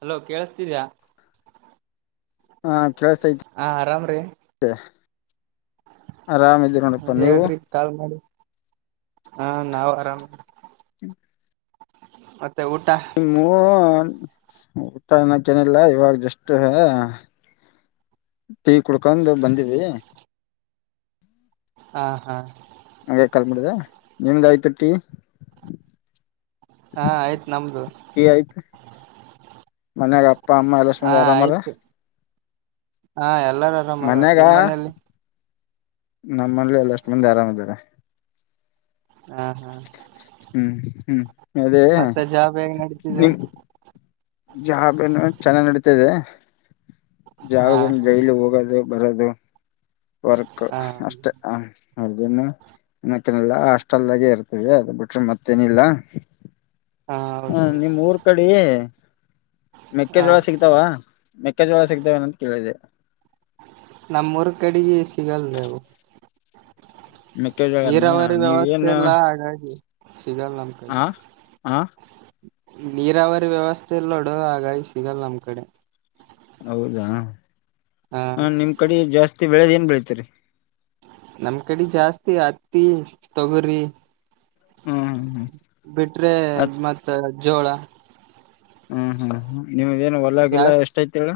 Hello ಕೇಳಸ್ ಹಾ ಕೆಲಸ ಐತಿ ಹಾ ಆರಾಮ್ರೀ ಮತ್ತೆ ಹ ನೀವು ಹೇಳ್ರಿ ಕಾಲ್ ಮಾಡಿ ಹಾ ನಾವು ಆರಾಮ. ಹ ಮತ್ತೆ ಊಟ. ನಿಮ್ಮೂ ಊಟ ಏನು ತಿನಿಲ್ಲ ಇವಾಗ ಜಸ್ಟ್ ಟೀ ಕುಡ್ಕೊಂಡು ಬಂದೀವಿ ಹಾ ಹಾ. ಹಂಗೆ ಕಾಲ್ ಮಾಡ್ದೆ. ನಿಮ್ದ್ ಆಯ್ತಾ ಟೀ? ಹಾ ಆಯ್ತ್ ನಮ್ದು. ಮನೇಗಾ? ಅಪ್ಪ ಅಮ್ಮ ಎಲ್ಲಾ ಹಾ ಚೆನ್ನಾಗಿದ್ದಾರಾ ಅಮ್ಮಾವರೇ? ಆಯ್ತು ಹಾ [unintelligible] ಎಲ್ಲಾರು ಆರಾಮ್ ಅದಾರ್. ನಿಮ್ ಮನೆಯಲ್ಲಿ? ನಮ್ ಮನೇಲೂ ಎಲ್ಲಷ್ಟ್ ಮಂದಿ ಆರಾಮ್ ಇದಾರೆ. ಹಾ ಹಾ. ಹ್ಮ್ ಹ್ಮ್. ಅದೇ ಮತ್ತೆ ಜಾಬ್ ಹೆಂಗ್ ನಡೀತಿದೆ? ನಿಮ್ ಜಾಬ್ ಏನೋ ಚೆನ್ನಾಗ್ ನಡೀತಿದೆ. ಹಾ ಜಾಬ್ಗೇನ್ ಹಾ ಡೈಲಿ ಹೋಗೋದು? ಬರೋದು? ವರ್ಕ್ ಹಾ ಅಷ್ಟೇ ಹಾ ಅರ್ಜುನ ಮತ್ತ್ ತಿನಲ್ಲ ಹಾಸ್ಟೆಲ್ದಾಗೆ ಇರ್ತಿವಿ. ಅದ್ ಬಿಟ್ರೆ ಮತ್ತೇನಿಲ್ಲ. ಹಾ ನಿಮ್ ಊರ್ ಕಡಿ ಹ ಮೆಕ್ಕೆಜೋಳ ಸಿಗ್ತಾವ? ಮೆಕ್ಕೆಜೋಳ ಸಿಕ್ತಾವೇನಂತ ಕೇಳಿದೆೆ. ನಮ್ಮೂರ್ ಕಡಿಗಿ ಸಿಗಲ್ರಿ ಅವು ಮೆಕ್ಕೆಜೋಳನ ನೀರಾವರಿ ವ್ಯವಸ್ಥೆ ಇಲ್ಲ ಹಾಗಾಗಿ ಸಿಗಲ್ಲ ನಮ್ ಕಡೆ ಹಾ ಹಾ. ನೀರಾವರಿ ವ್ಯವಸ್ಥೆ ಇಲ್ನೋಡು ಹಾಗಾಗಿ ಸಿಗಲ್ಲ ನಮ್ ಕಡೆ ಹೌದಾ? ಹ ಹಾ ನಿಮ್ ಕಡಿ ಜಾಸ್ತ್ ನೀವ್ ಬೆಳೆಗೆ ಏನ್ ಬೆಳಿತೀರಿ? ನಮ್ ಕಡಿ ಜಾಸ್ತಿ ಹತ್ತಿ ತೊಗರಿ ಹ್ಮ್ಮ್. ಬಿಟ್ರೆ ಮಾತಾಡೋದ್ ಜೋಳ ಹ್ಮ್ ಹ್ಮ್ ಹ್ಮ ನಿಮಗೇನ್ ಹೊಲಗಿಲಾ ಜಾಸ್ತಿ ಎಷ್ಟ್ ಐತ್ ಹೇಳ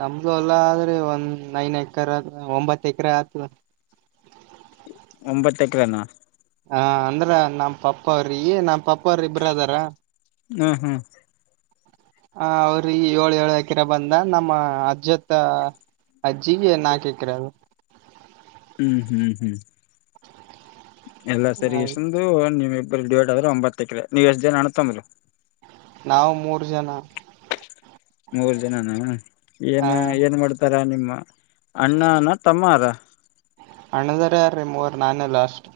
ನಮ್ದು ಎಲ್ಲ ಆದ್ರೆ ಒಂದ್ ನೈನ್ ಎಕರೆ ಒಂಬತ್ತು ಎಕರೆ ಆಗ್ತದ ಒಂಬತ್ತ ಎಕರೆನ ಹ ಅಂದ್ರ ನಮ್ಮ್ ಪಪ್ಪ ಅವ್ರಿ ನಮ್ಮ ಪಪ್ಪ ಅವ್ರ ಇಬ್ರ ಅದಾರ ಹ್ಮ್ ಹ್ಮ್ ಹ ಅವ್ರ ಏಳು ಏಳು ಎಕರೆ ಬಂದ ನಮ್ಮ ಅಜ್ಜತ್ತ ಅಜ್ಜಿಗೆ ನಾಕು ಎಕರೆ ಅವು ಹ್ಮ್ ಹ್ಮ್ ಹ್ಮ್ ಎಲ್ಲ ಸೇರಿ ಅದು ಎಷ್ಟಂದು ನೀವು ಡಿವೈಡ್ ಆದ್ರರು ಒಂಬತ್ತ ಎಕ್ರೆ ನೀವು ಎಷ್ಟು ಜನ ಅಣ್ಣತಮ್ಬಂದ್ರು ನಾವು ಮೂರು ಜನ ಮೂರು ಜನಾನ ಏನ್ ಆ ಏನ್ ಮಾಡ್ತಾರಾ ನಿಮ ಅಣ್ಣಾನ ತಮ್ಮಾರ ಅಣ್ಣಂದಿರ ಇದರ ರಿ ಮೂವರು ನಾನೇ ಲಾಸ್ಟ್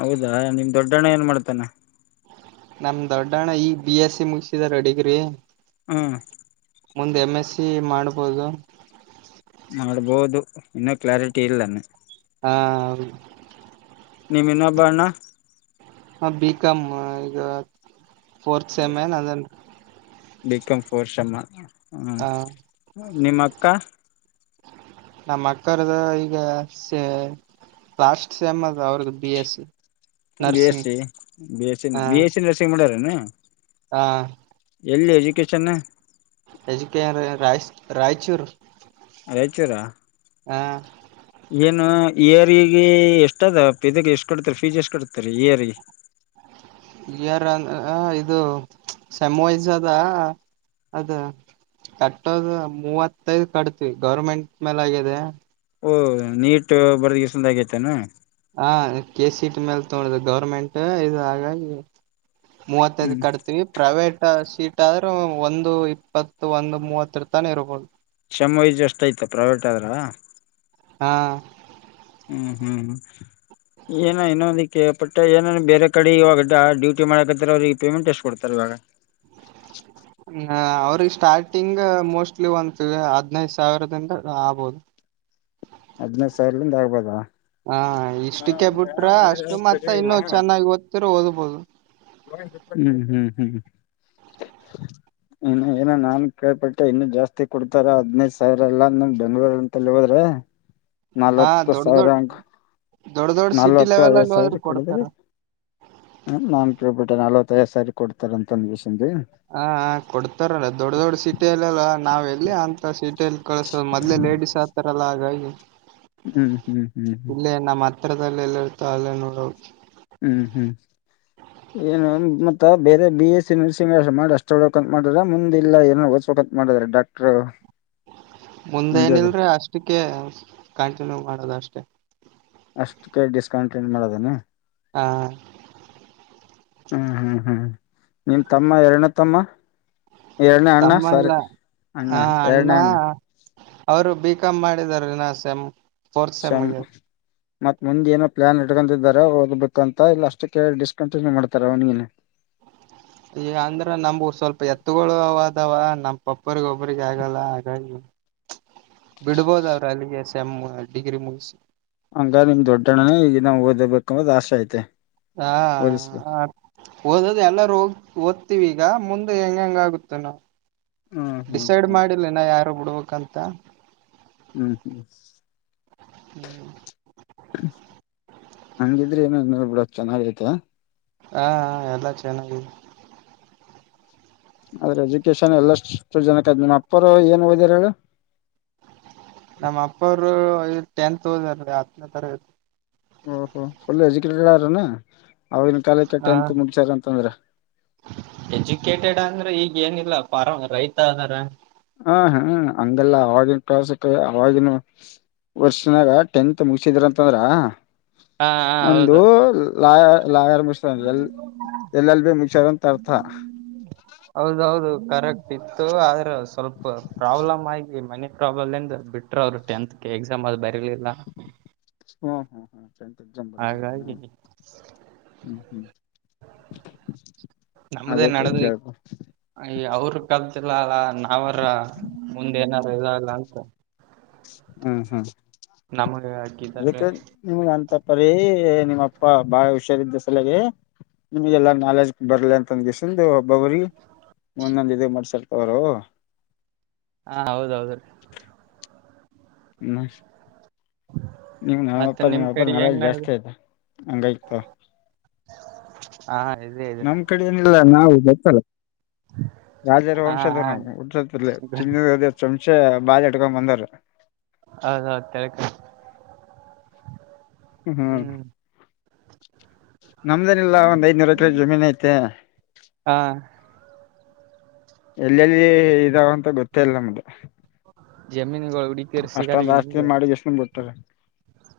ಹೌದಾ ನಿಮ್ ದೊಡ್ಡಣ್ಣ ಏನ್ ಮಾಡ್ತಾನ ನಮ್ ದೊಡ್ಡಣ್ಣ ಈ ಬಿ ಎಸ್ ಸಿ ಮುಗಿಸಿದಾರಿ ಡಿಗ್ರಿ ಹ್ಮ ಮುಂದ ಎಮ್ ಎಸ್ ಸಿ ಮಾಡ್ಬೋದು ಮಾಡ್ಬೋದು ಇನ್ನೂ ಕ್ಲಾರಿಟಿ ಇಲ್ಲಾ ಹಾ ಹೌ ನೀಮ್ಮ ಇನ್ನೊಬ್ಬ ಅಣ್ಣ ಹಾ ಬಿ ಕಾ ಮ್ ಈಗ ಫೋರ್ತ್ ಸೆಮ ಏನ್ ಅದಾನ್ ಬಿಕಾಂ ಫೋಶ್ ಮ್ಮ ಹಾ ನಿಮ್ಮ ಅಕ್ಕ ನಮ್ಮ ಅಕ್ಕರ್ದು ಈಗ ಲಾಸ್ಟ್ ಸೆಮ್ ಅದ ಅವ್ರ್ದು B S C B S nursing C, B S C, B S C nursing ಮಾಡ್ಯಾರ [unintelligible] ಹಾ ಎಲ್ಲಿ ಎಜುಕೇಶನ್ ಏಜುಕೆಯರ್ ರಾಯ ರಾಯಚೂರ್ ರಾಯಚೂರ ಹಾ ಏನು ಇಯರಿಗೆ ಎಷ್ಟ ಅದ ಪದಗೆ ಎಷ್ಟು ಕಡ್ತರಿ ಫೀಜ್ ಎಷ್ಟ ಕಡ್ತರಿ ಇಯರ್ ಇಯರ್ ಇದು ಸೆಮ್ ವೈಸ್ ಅದ ಕಟ್ಟೋದ ಮೂವತ್ತೈದು ಕಟ್ತಿವಿ ಗೌರ್ಮೆಂಟ್ ಮೇಲ್ ಆಗಿದೆ ಓ ನೀಟ್ ಬರದಷ್ಟಂದ ಆಗೈತನಾ ಹಾ ಕೆ ಸಿ ಟಿ ಮೇಲ್ ತೊಗೊಂಡಿದೆ ಗೌರ್ಮೆಂಟ್ ಇದು ಹಾಗಾಗಿ ಮೂವತ್ತೈದ ಹ್ಮ್ ಕಟ್ತೀವಿ ಪ್ರೈವೇಟ್ ಸೀಟ್ ಆದ್ರೂ ಒಂದು ಇಪ್ಪತ್ತು ಒಂದು ಮೂವತ್ತರ ತಾನ ಇರಬಹದು ಕ್ಷಮ ವೈಜ್ಯು ಅಷ್ಟ ಆಯ್ತ ಪ್ರೈವೇಟ್ ಆದ್ರ ಹಾ ಹ್ಮ್ ಹ್ಮ್ ಹ್ಮ್ ಏನ ಇನ್ನೊದಕ್ಕೆ ಪಟ್ಟ ಏನ ಬೇರೆ ಕಡೆ ಇವಾಗ ಡ್ಯೂಟಿ ಮಾಡಕತ್ತರ ಅವ್ರಿಗೆ ಪೇಮೆಂಟ್ ಎಷ್ಟು ಕೊಡ್ತಾರ ಇವಾಗ ಹ ಅವ್ರ ಸ್ಟಾರ್ಟಿಂಗ್ ಈ ಮೋಸ್ಟ್ಲಿ ಒಂತ ಹದ್ನೈದು ಸಾವಿರದಿಂದ ಆಗಬಹುದು ಹದಿನೈದು ಸಾವಿರಲಿಂದ ಆಗ್ಬೋದಾ ಹಾ ಇಷ್ಟಕ್ಕೆ ಬಿಟ್ರ ಅಷ್ಟು ಮತ್ ಇನ್ನು ಬೇಕಾಗಿಲ್ಲ ಚೆನ್ನಾಗಿ ಓದ್ತಿರು ಓದ್ಬೋದು ಹ್ಮ್ ಹ್ಮ್ ಹ್ಮ್ ಇನ್ನು ಏನ ನಾನ್ ಕೇಳ್ಪಟ್ಟೆ ಇನ್ನು ಜಾಸ್ತಿ ಕೊಡ್ತಾರ ಹದ್ನೈದ ಸಾವಿರ ಎಲ್ಲಮ್ ಬೆಂಗ್ಗಳೂರ್ ಅಂತಲ್ಲಿ ಹೋದ್ರೆ ಹಾ ನಲ್ವತ್ತು ದೊಡ್ಡ ದೊಡ್ ಸಾವಿರಂಗ ದೊಡ್ಡ ದೊಡ್ ಸಿಟಿ ನಲ್ವತ್ತು ಲೆವೆಲ್ ಐವತ್ ಅಲ್ಲಿ ಹೋದ್ರು ಸಾವ್ರ ಕೊಡ್ತಾರ [unintelligible] ನಾನ್ ಕೇಲ್ಪಟ್ಟೆ ನಾಲ್ [unintelligible] ಕೊಡ್ತಾರೆ ಅಂತ ಒಂದ್ ವಿಶ್ ಹ ಹಾ ಕೊಡ್ತಾರಲ್ಲ ದೊಡ್ ದೊಡ್ ಸಿಟಿಯಲ್ಲಿ ಅಲ್ಲ ನಾವ್ ಎಲ್ಲಿ ಅಂತ ಸಿಟಿಯಲ್ ಕಳ್ಸೋ ಮೊದ್ಲೆ ಲೇಡಿಸ್ ಆಗ್ತಾರಲ್ಲ ಹಾಗಾಗಿ ಹ್ಮ್ ಹ್ಮ್ ಹ್ಮ್ ಹ್ಮ್ ಅತ್ರದಲ್ ಎಲ್ಲ ಇರ್ತ ಅಲ್ಲ ನೋಡಿ ಹ್ಮ್ ಹ್ಮ್ ಏನು ಮತ್ತ ಬೇರೆ ಬಿ ಎಸ್ಸಿ ನರ್ಸಿಂಗ್ ಮಾಡ ಅಷ್ಟಳ್ [unintelligible] ಮಾಡಾರ ಮುಂದ್ ಇಲ್ಲ ಏನನ್ ಓದ್ಸ್ಬೇಕಂತ್ ಮಾಡಿದ್ರ ಡಾಕ್ಟ್ರು ಮುಂದೇನು ಹಂಗದ್ರ ಇಲ್ರಿ ಅಷ್ಟಿ ಕ್ಕೆ ಲೊವ್ ಮಾಡೋದ ಅಷ್ಟೆ ಅಷ್ಟಕ್ಕೆ ಡಿಸ್ಕೌಂಟ್ ಏನ್ ಮಾಡೋದೇನು ಹಾ ಹ್ಮ್ ಹ್ಮ್ ಹ್ಮ್ ನಿನ್ ತಮ್ಮ ಎರ್ಡ್ನೇ ತಮ್ಮ ಎರಡನೇ ಅಣ್ಣ ತಮ್ಮ ಸಾರಿ ಇಲ್ಲ ಅಣ್ಣ ಹ ಅಣ್ಣ ಎರಡನೇ ಅವ್ರು ಬಿಕಾಮ್ ಮಾಡಿದ್ದಾರೆ [unintelligible] ಸೆಮ್ ಫೋರ್ತ್ ಸೆಮ್ ಶ್ಯಾಮ್ ಆಗ್ಯಾದ ಮತ್ ಮುಂದ್ ಏನೋ ಪ್ಲಾನ್ ಇಟ್ಕೊಂಡಿದಾರ ಓದ್ಬೇಕು ಅಂತ ಇಲ್ಲ ಅಷ್ಟಕ್ಕೆ ಡಿಸ್ಕಂಟಿನ್ಯೂ ಮಾಡ್ತಾರೆ ಅವ್ನಿಗ ಅಂದ್ರ ನಮ್ಗೂ ಸ್ವಲ್ಪ ಎತ್ತುಗಳು ಅದವ ಒಬ್ಬರಿಗ್ ಒಬ್ಬರಿಗ್ ಆಗಲ್ಲ ಹಾಗಾಗಿ ಬಿಡ್ಬೋದ ಅವ್ರ ಅಲ್ಲಿಗೆ ಸೆಮ್ ಡಿಗ್ರಿ ಮುಗ್ಸಿ ಹಂಗ ನಿಮ್ ದೊಡ್ಡಣ್ಣನೇ ಈಗನ್ನ ಓದ್ಬೇಕು ಅಂತ್ ಆಸೆ ಐತೆ ಹಾ ಓದಿಸ್ಬೇಕು ಓದದು ಎಲ್ಲಾರೂ ಹೋ ಓದ್ತಿವಿ ಈಗ ಮುಂದೆ ಹೆಂಗ ಹೆಂಗ ಆಗುತ್ತನೋ ಹ್ಮ್ ಹ್ಮ್ ಡಿಸೈಡ್ ಹ್ಮ್ ಮಾಡಿಲ್ಲ ಇನ ಯಾರ್ ಬಿಡ್ಬೇಕಂತ ಹ್ಮ್ ಹ್ಮ್ ಹ್ಮ್ ಹಂಗಿದ್ರಿ ಏನು ಅನ್ನಲ್ ಬಿಡು ಚೆನ್ನಾಗೈತೆ ಹಾ ಹಾ ಎಲ್ಲಾ ಚೆನ್ನಾಗಿ ಆದ್ರೆ ಎಜುಕೇಶನ್ ಎಲ್ಲಷ್ಟು ಜನಕ್ ನಿಮ್ ಅಪ್ಪರು ಏನ್ ಓದ್ಯರ್ ಹೇಳು ನಮ್ ಅಪ್ಪ ಅವ್ರು ಟೆಂತ್ ಓದಾರ ಹತ್ನೇ ತರಗತಿ ಹೋ ಹೋ ಫುಲ್ ಎಜುಕೇಟೆಡ್ ಆರೆನು ಅವಾಗಿನ ಕಾಲಕ್ಕೆ ಹಾ ಟೆಂತು ಮುಗಿಸಾರ್ ಅಂತಂದ್ರೆ ಎಜುಕೇಟೆಡ್ ಅಂದ್ರೆ ಈಗ್ ಏನಿಲ್ಲ ಫಾರಂ ರೈತ ಅದಾರ ಹ ಹ್ಮ ಹಂಗಲ್ಲ ಆವಾಗಿನ ಕ್ಲಾಸ್ಕ್ ಅವವಾಗಿನ ವರ್ಷನಾಗ ಟೆಂತ್ ಮುಗಸಿದ್ರಂತಂದ್ರ ಹಾ ಹಾ ಹೌದು ಲಾಯ [unintelligible] ಲಾಯರ್ ಮುಗ್ಸಾರ ಅಂದ್ರೆ, ಎಲ್ ಎಲ್ ಎಲ್ ಬಿ ಮುಗ್ಸಾರ ಅಂತ ಅರ್ಥ. ಹೌದೌದು ಕರೆಕ್ಟ್ ಇತ್ತು, ಆದ್ರ ಸ ಸ್ವಲ್ಪ ಪ್ರಾಬ್ಲಮ್ ಆಗಿ, ಮನೆ [unintelligible] ಪ್ರಾಬ್ಲಂದ [unintelligible] ಬಿಟ್ರು ಅವರು, ಟೆಂತ್ಗೆ ಎಕ್ಸಾಮ್ ಆದ ಬ [unintelligible] ತಿಳಿಲ್ಲ ಚಂದ್ ಎಕ್ಸಾಮ್ ಬರದಿಲೇನು? ಹ್ಮ್ ಹ್ಮ್, ನಮ್ದೇ ಅದೇಕ್ಕೆ ನಡೆದು ಕೇಳ್ಬು [unintelligible] ಗಲ್ಲ ಅಲ್ಲ, ನಾವರ ಮುಂದೆ ಏನಾರ ಇಲ್ಲ ಇಲ್ಲ ಅಂತ ಹ್ಮ್ ಹ್ಮ್ ನಮಗೆ ಹಾಕಿದ್ದಾರೆ ಅದಕ್ಕೆ, ನಿಮ್ಗ ಅಂತ ಪರಿ ನಿಮ್ ಅಪ್ಪ ಬಾಳ ಹುಷಾರಿದ್ದ ಸಲೆಗೆ. ನಿಮ್ಗೆಲ್ಲಾ ನಾಲೆಜ್ ಬರ್ಲಿ ಅಂತ ಹಂದ್ಗೆ ಸಿಂದ್ [unintelligible] ಬವರಿ ಒಂದೊಂದ್ ಇದೆ ಮಾಡ್ಸಲ್ ಅವರು ಹಾ, ಹೌದೌದ ರೀ. ನಶ್ [unintelligible] ನೀವು ಮತ್ತೆ ನಾವಪ್ಪ ನಿಮ್ ನಿಮಪ್ಪಾ ಕಡೆ ನಳ ಹೆಂಗ್ [unintelligible] ನಡ್ದ ಜಾಸ್ತಿ ಆಯ್ತ, ಹಂಗ ಇತ [unintelligible] [inaudible] ಇದೆ ಇದೆ ನಮ್ ಕಡಿ ಏನಿಲ್ಲ, ನಾವು ಬತ್ತಲ ರಾಜರ ಹ ವಂಶದವರ್ ನಾವು, ಹುಟ್ಟುತ್ತಲೇ ಚಿನ್ನದ [unintelligible] ಚಮ [unintelligible] ಮೆ [unintelligible] ಬಾಲ ಇಟ್ಕೊಂಡ್ ಬಂದರು ಹೌದೌದು ಕರೆಕ್ಟ್ [unintelligible] ಹ್ಮ್ ಹಾ [inaudible] ನಮ್ದೇನಿಲ್ಲ ಒಂದ್ ಐದನೂರ ಎಕರೆ ಜಮೀನ್ ಐತೆ. ಹಾ ಎಲ್ಲೆಲ್ಲಿ ಇದಾವಂತ ಗೊತ್ತೇ ಇಲ್ಲ ನಮ್ದು. ಜಮೀನ್ ತಿಗಳು [unintelligible] ಉಡ್ಕಿದ್ರು ಸಿಗಲ್ಲ ಈಗ ನಿಮ್ಗೆ? ಹತದೆ [unintelligible]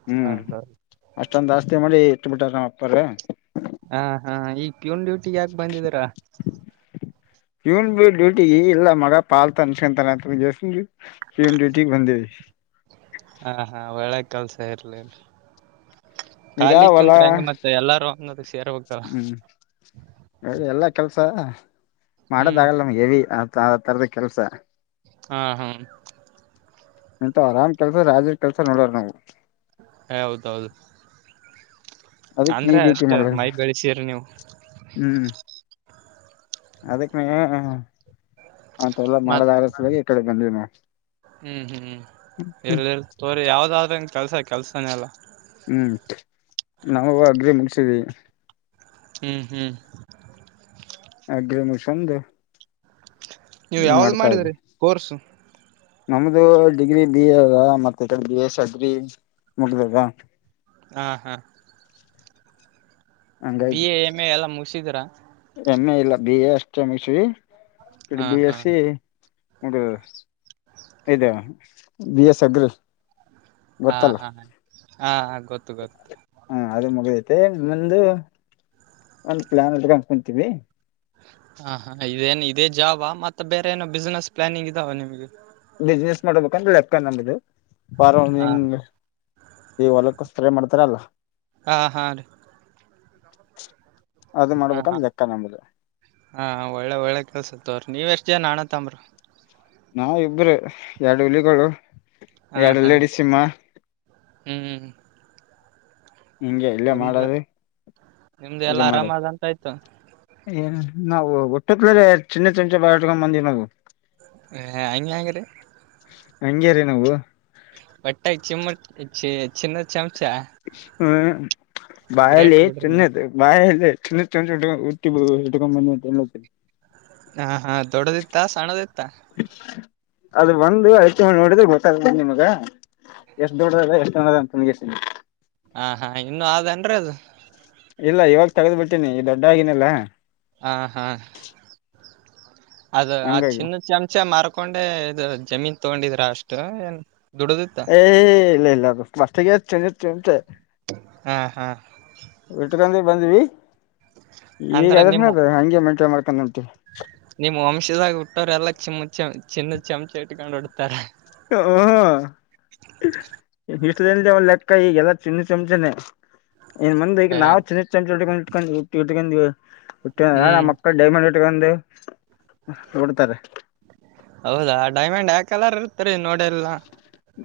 ಹ್ಮ್, ಹೌದೌದು ಅಷ್ಟೊಂದ್ ಆಸ್ತಿ ಮಾಡಿ [unintelligible] ಬಿಟ್ಟಾರ್ ನಮ್ ಅಪ್ಪಾರ್ ಹಾ ಹಾ, ಈಗ್ [unintelligible] ಇವನ್ ಡ್ಯೂಟಿಗೆ ಯಾಕೆ ಬಂದಿದೀರಾ? ಇವನ್ ಬಿ ಡ್ಯೂಟಿ ಇಲ್ಲ. ಮಗ ಪಾಲ್ ತನ್ಸ್ಕೊಂತನತ್ರ [unintelligible] ಜಸ [unintelligible] ಇವನ್ ಡ್ಯೂಟಿಗ್ ಬಂದೀವಿ. ಹಾ ಹಾ, ಒಳ್ಳೆ ಕೆಲ್ಸ, ಇರ್ಲಿ ಇರ್ಲಿ. ಈಗ ಹೊಲ ಅನ್ನೋದಕ್ ಸೇರ್ಬೇಕಲ್ಲ ಹ್ಮ್ ಹೇಳಿ ಎಲ್ಲಾ ಕೆಲ್ಸಾ ಮಾಡೋದ ಹ್ಮ್ ಆಗಲ್ಲ ಏ ನಮಗೆ ತರದ ಕೆಲ್ಸ ಹ್ಮ್ ಹ್ಮ್ ಎಂತ ಆರಾಮ್ ಕೆಲ್ಸ ರಾಜೀ ಕೆಲ್ಸ ನೋಡರ್ ನಾವು ಹ ಹೌದ ಹೌದು ಅದಕ್ ಈ ಅಂದ್ರೆ ಡ್ಯೂಟಿ ಮಾಡ್ಲ ಅದಕ್ಕೆನೆ ಮಂತೆ ಎಲ್ಲ ಮಾಡದ ಆರಸ ಈ ಕಡೆ ಬಂದಿನ ಇರಲಿ ತೋರಿ ಯಾವ್ದಾದ ಗ ಕೆಲ್ಸ ಕೆಲ್ಸಾನೆಲ್ಲ ಹ್ಮ್ ನಾವವು ಅಗ್ರಿ ಮುಗಸಿದೀವಿ ಹ್ಮ್ ಹ್ಮ್ ಅಗ್ರಿ ಮುಷಂದು ನೀವು ಯಾವ್ದ್ ಮಾಡಿದ್ರೀ ಕೋರ್ಸು ನಮ್ದು ಡಿಗ್ರಿ ಬಿ ಎ ಅದ ಮತ್ತ ಬಿ ಎಸ್ ಅದ್ರಿ ಮುಗ್ದದ ಹ ಹಾ ಬಿ ಹಂಗಾಗಿ ಎ ಎಮ್ ಎ ಎಲ್ಲ ಮುಗಿಸಿದ್ರ ಎಮ್ ಎ ಇಲ್ಲ ಬಿ ಎ ಎಸ್ಟೆ ಮುಗ್ಸಿವಿ ಹಾ ಇಡ್ಬ ಎ ಹಾ ಸಿ ಹದ ಇದದೆ ಬಿ ಎಸ್ ಅಗ್ರಿ ಹಾ ಗೊತ್ತಲ್ಲ ಹಾ ಹಾ ಗೊತ್ತು ಗೊತ್ತು ಹ ಅದು ಮಗೈತೆ ಮುಂದು ಒಂದ ಪ್ಲಾನ್ ಹಕೊಂಡ ಕುಂತೀವಿ ಹಾ ಹಾ ಇದೇನ್ ಇದೇ ಜಾಬಾ ಮತ್ತೆ ಬೇರೆ ಏನೋ ಬಿಸ್ನೆಸ್ ಪ್ಲಾನಿಂಗ್ ಇದಾವ ನಿಮ್ಗೆ ಬಿಸ್ನೆಸ್ ಮಾಡಬೇಕಂದ್ರೆ ಲೆಕ್ಕ ನಂಬದು ಪರವಾಗಿ ಹಾ ಈ ಒಲಕ ಕರೆ ಮಾಡ್ತಾರಲ್ಲ ಆಹಾರ [inaudible] ಹಾ ಮಾಡ್ಬೇಕಂದ್ ಹ ಲೆಕ್ಕ ನಮ್ದು ಹಾ ಒಳ್ಳೆ ಒಳ್ಳೆ ಕೆಲ್ಸ ತ್ರ ನೀವ್ ಎಷ್ಟ ಜನ ನಾಣತ್ತಂಬ್ರರು ನಾವ್ ಇಬ್ರು ಎರಡು ಇಲಿಗಳು ಹಾ ಎರಡು ಹಾ ಲೇಡಿ ಸಿಮ್ಮ ಹ್ಮ್ ನಿಂಗೆ ಇಲ್ಲ ನಿಮ್ದು ಮಾಡರಿ ನಿಮ್ದು ಇದು ಎಲ್ಲಾ ಆರಾಮ ಮಾಡದು ಅದಂತ ಆಯ್ತು ಏ ನಾವು ಒಟ್ಟತ್ಲ ಚಿನ್ನ ಚಮಚೆ ಬಾಟಕ್ಂದಿವಿ ನಾವು ಹ ಹ ಹ್ಯಾಂಗೆಂಗ್ರಿ ಹಂಗೆ ರೀ ನಾವು ಬಟ್ಟಾ ಚಿಮ್ಮ ಚಿ ಚಿನ್ನ ಚಾಮ್ ಹ್ಮ್ ಗ್ರೇಟ್ ಬಾಯಲ್ಲಿ ಬಿಡ್ರಿ ನೀವು ಚಿನ್ನದು ಬಾಯಲ್ಲಿ ಚಿನ್ನದ್ [unintelligible] ಹಾಕಿಬು ಇಟ್ಕೊಂಡ್ ಬಂದ್ಅಂತ್ ಹೇಳತೆ ಹಾ ಹಾಂ ದೊಡ್ಡದಿತ್ತಾ ಸಾಣ್ದಿತ್ತ ಅದು ಬಂದು ಐದು ನೋಡಿದ್ರೆ ಗೊತ್ತಾಗ ನಿಮಗ ಎಷ್ಟ್ ದೊಡ್ಡದದ ಎಷ್ಟ [unintelligible] ಹಾ ಹಾ ಇನ್ನು ಆದ್ ಏನ್ರೀ ಅದು ಇಲ್ಲ ಇವಾಗ್ ತಗದ್ ಬಿಟ್ಟೀನಿ ಈ ದೊಡ್ಡ ಆಗನಿಲ್ಲಾ ಆ ಹಾ ಅದು ಆ ಹಂಗಾಗಿ ಚಿನ್ನ ಚಮಚ ಮಾರ್ಕೊಂಡೆ ಇದು ಜಮೀನ್ ತಗೊಂಡಿದ್ರ ಅಷ್ಟು ಏನ್ ದುಡದಿತ್ತ ಏ ಇಲ್ಲ ಇಲ್ಲ ಅದು ಮತ್ತಗೆ ಆದ್ ಚಿನ್ನದ್ ಚಮ್ಚ ಹಾ ಹಾ ಉಟ್ಕೊಂಡೆ ಬಂದ್ವಿ ಈಗ ಅಂದ್ರ ಅದ್ರನ ಮೇಗ್ ಹಂಗೆ ಮೆಂಟೈನ್ ಮಾಡ್ ಕನಲ್ತಿವ ನಿಮ್ ವಂಶದಾಗ ಹುಟ್ಟೋವ್ರೆಲ್ಲಾ ಚಿಮ ಚಮ ಚಿನ್ನದ ಚಮಚ ಇಟ್ಕೊಂಡ್ ಹೊಡ್ತಾರೆ [unintelligible] ಲೆಕ್ಕಾ ಈಗೆಲ ಚಿನ್ನದ್ ಚಮಚನೆ ಏನ್ ಮಂದ ಈಗ್ ನಾವು ಚಿನ್ನದ ಚಮ್ಚ್ ಇಟ್ಕೊಂಡು ಹುಟ್ಟಿ ತಿದಂಗ್ದವ್ ಹುಟ್ಟವ್ಯ ಹ್ಮ್ ಮಕ್ಕಳ್ ಡೈಮಂಡ್ ಇಟ್ಟ್ಕೊಂಡು ಕೊಡ್ತಾರೆ ಹೌದಾ ಡೈಮಂಡ್ ಯಾವ್ ಕಲರ್ ಇರ್ತ್ರಿ ನೋಡಿಲ್ಲಾ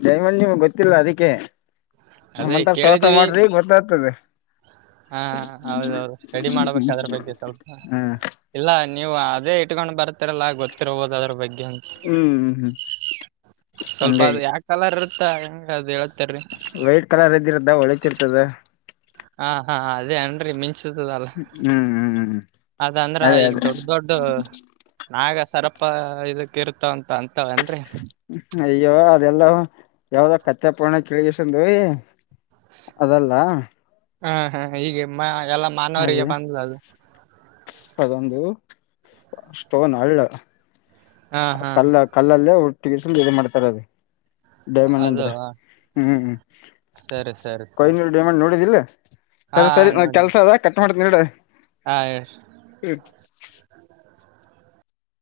ಡೈಮಂಡ ನಿಮ್ಗೆ ಗೊತ್ತಿಲ್ಲ ಅದಿಕೆ ಅದೇ ನಮ್ಮಂತರ ಸವಾಸ ಕೇಳಿದೀವಿ ಮಾಡ್ರಿ ಗೊತ್ತಾಗ್ತದೆ ಹಾ ಹೌದೌದು ರೆಡಿ ಮಾಡ್ಬೇಕ ಅದ್ರ ಬಗ್ಗೆ ಸ್ವಲ್ಪ ಹಾ ಇಲ್ಲ ನೀವು ಅದೇ ಇಟ್ಕೊಂಡ ಬರ್ತಿರಲ್ಲ ಗೊತ್ತಿರ್ಬೋದ್ ಅದ್ರ ಬಗ್ ಹ್ಮ್ ಹ್ಮ್ ಹಂಗಾಗಿ ತ ಹಂಗ್ ಅದ್ ಹೇಳ್ ವೈಟ್ ಕಲರ್ ಇದ್ದಿರುತ್ ಇದ ಒಳಿತಿರ್ತದೆ ಹಾ ಹಾ ಅದೇ ಅನ್ರಿ ಮಿನ್ ಚ್ಚತದಲ್ಲ ಹ್ಮ್ ಹ್ಮ್ ಹ್ಮ್ ಅದಂದ್ರ ಅದೇ ಈಗ್ ಅದೇ ದೊಡ್ ದೊಡ್ ನಾಗ ಸರಪ ಇದಕ್ ಕ್ಕಿರ್ತಾವವಂತ ಅಂತವ ಏನ್ರಿ ಅಯ್ಯೋ ಅದೆಲ್ಲ ಯಾವ್ದೋ ಕತ್ತೆಪುರ್ಣ ಕೇಳ್ಗಿಸಂದೀ ಅದಲ್ಲ ಹಾ ಹಾ ಹೀಗೆ ಮ ಎಲ್ಲ ಮಾನವರಿಗೆ ಅದೇ ಬಂದ್ ಅದು ಅದೊಂದು ಸ್ಟೋನ್ ಹಳ್ ಹಾ ಹಾ ಕಲ್ಲ ಕಲ್ಲಲ್ಲೇ ಹು ಟಿಗಿಸಿಲ್ ಇದೆ ಮಾಡ್ತಾರದ್ ಕೊಹಿನೂರ್ ಡೈಮಂಡ್ ಅದು ಅಂದ್ರ ಹ್ಮ್ ಸರಿ ಸರಿ ಕೊಹಿ ತಗೋರಿ ನೂರು ಡೈಮಂಡ್ ನೋಡಿದಿಲ್ಲ ಹಾ ಸರಿ ಸರಿ ನ ನೋಡೇನ್ ಕೆಲ್ಸ ಅದ ನೋಡ್ತಿನಿ ಇಡ ಹಾ ಹೇ [unintelligible]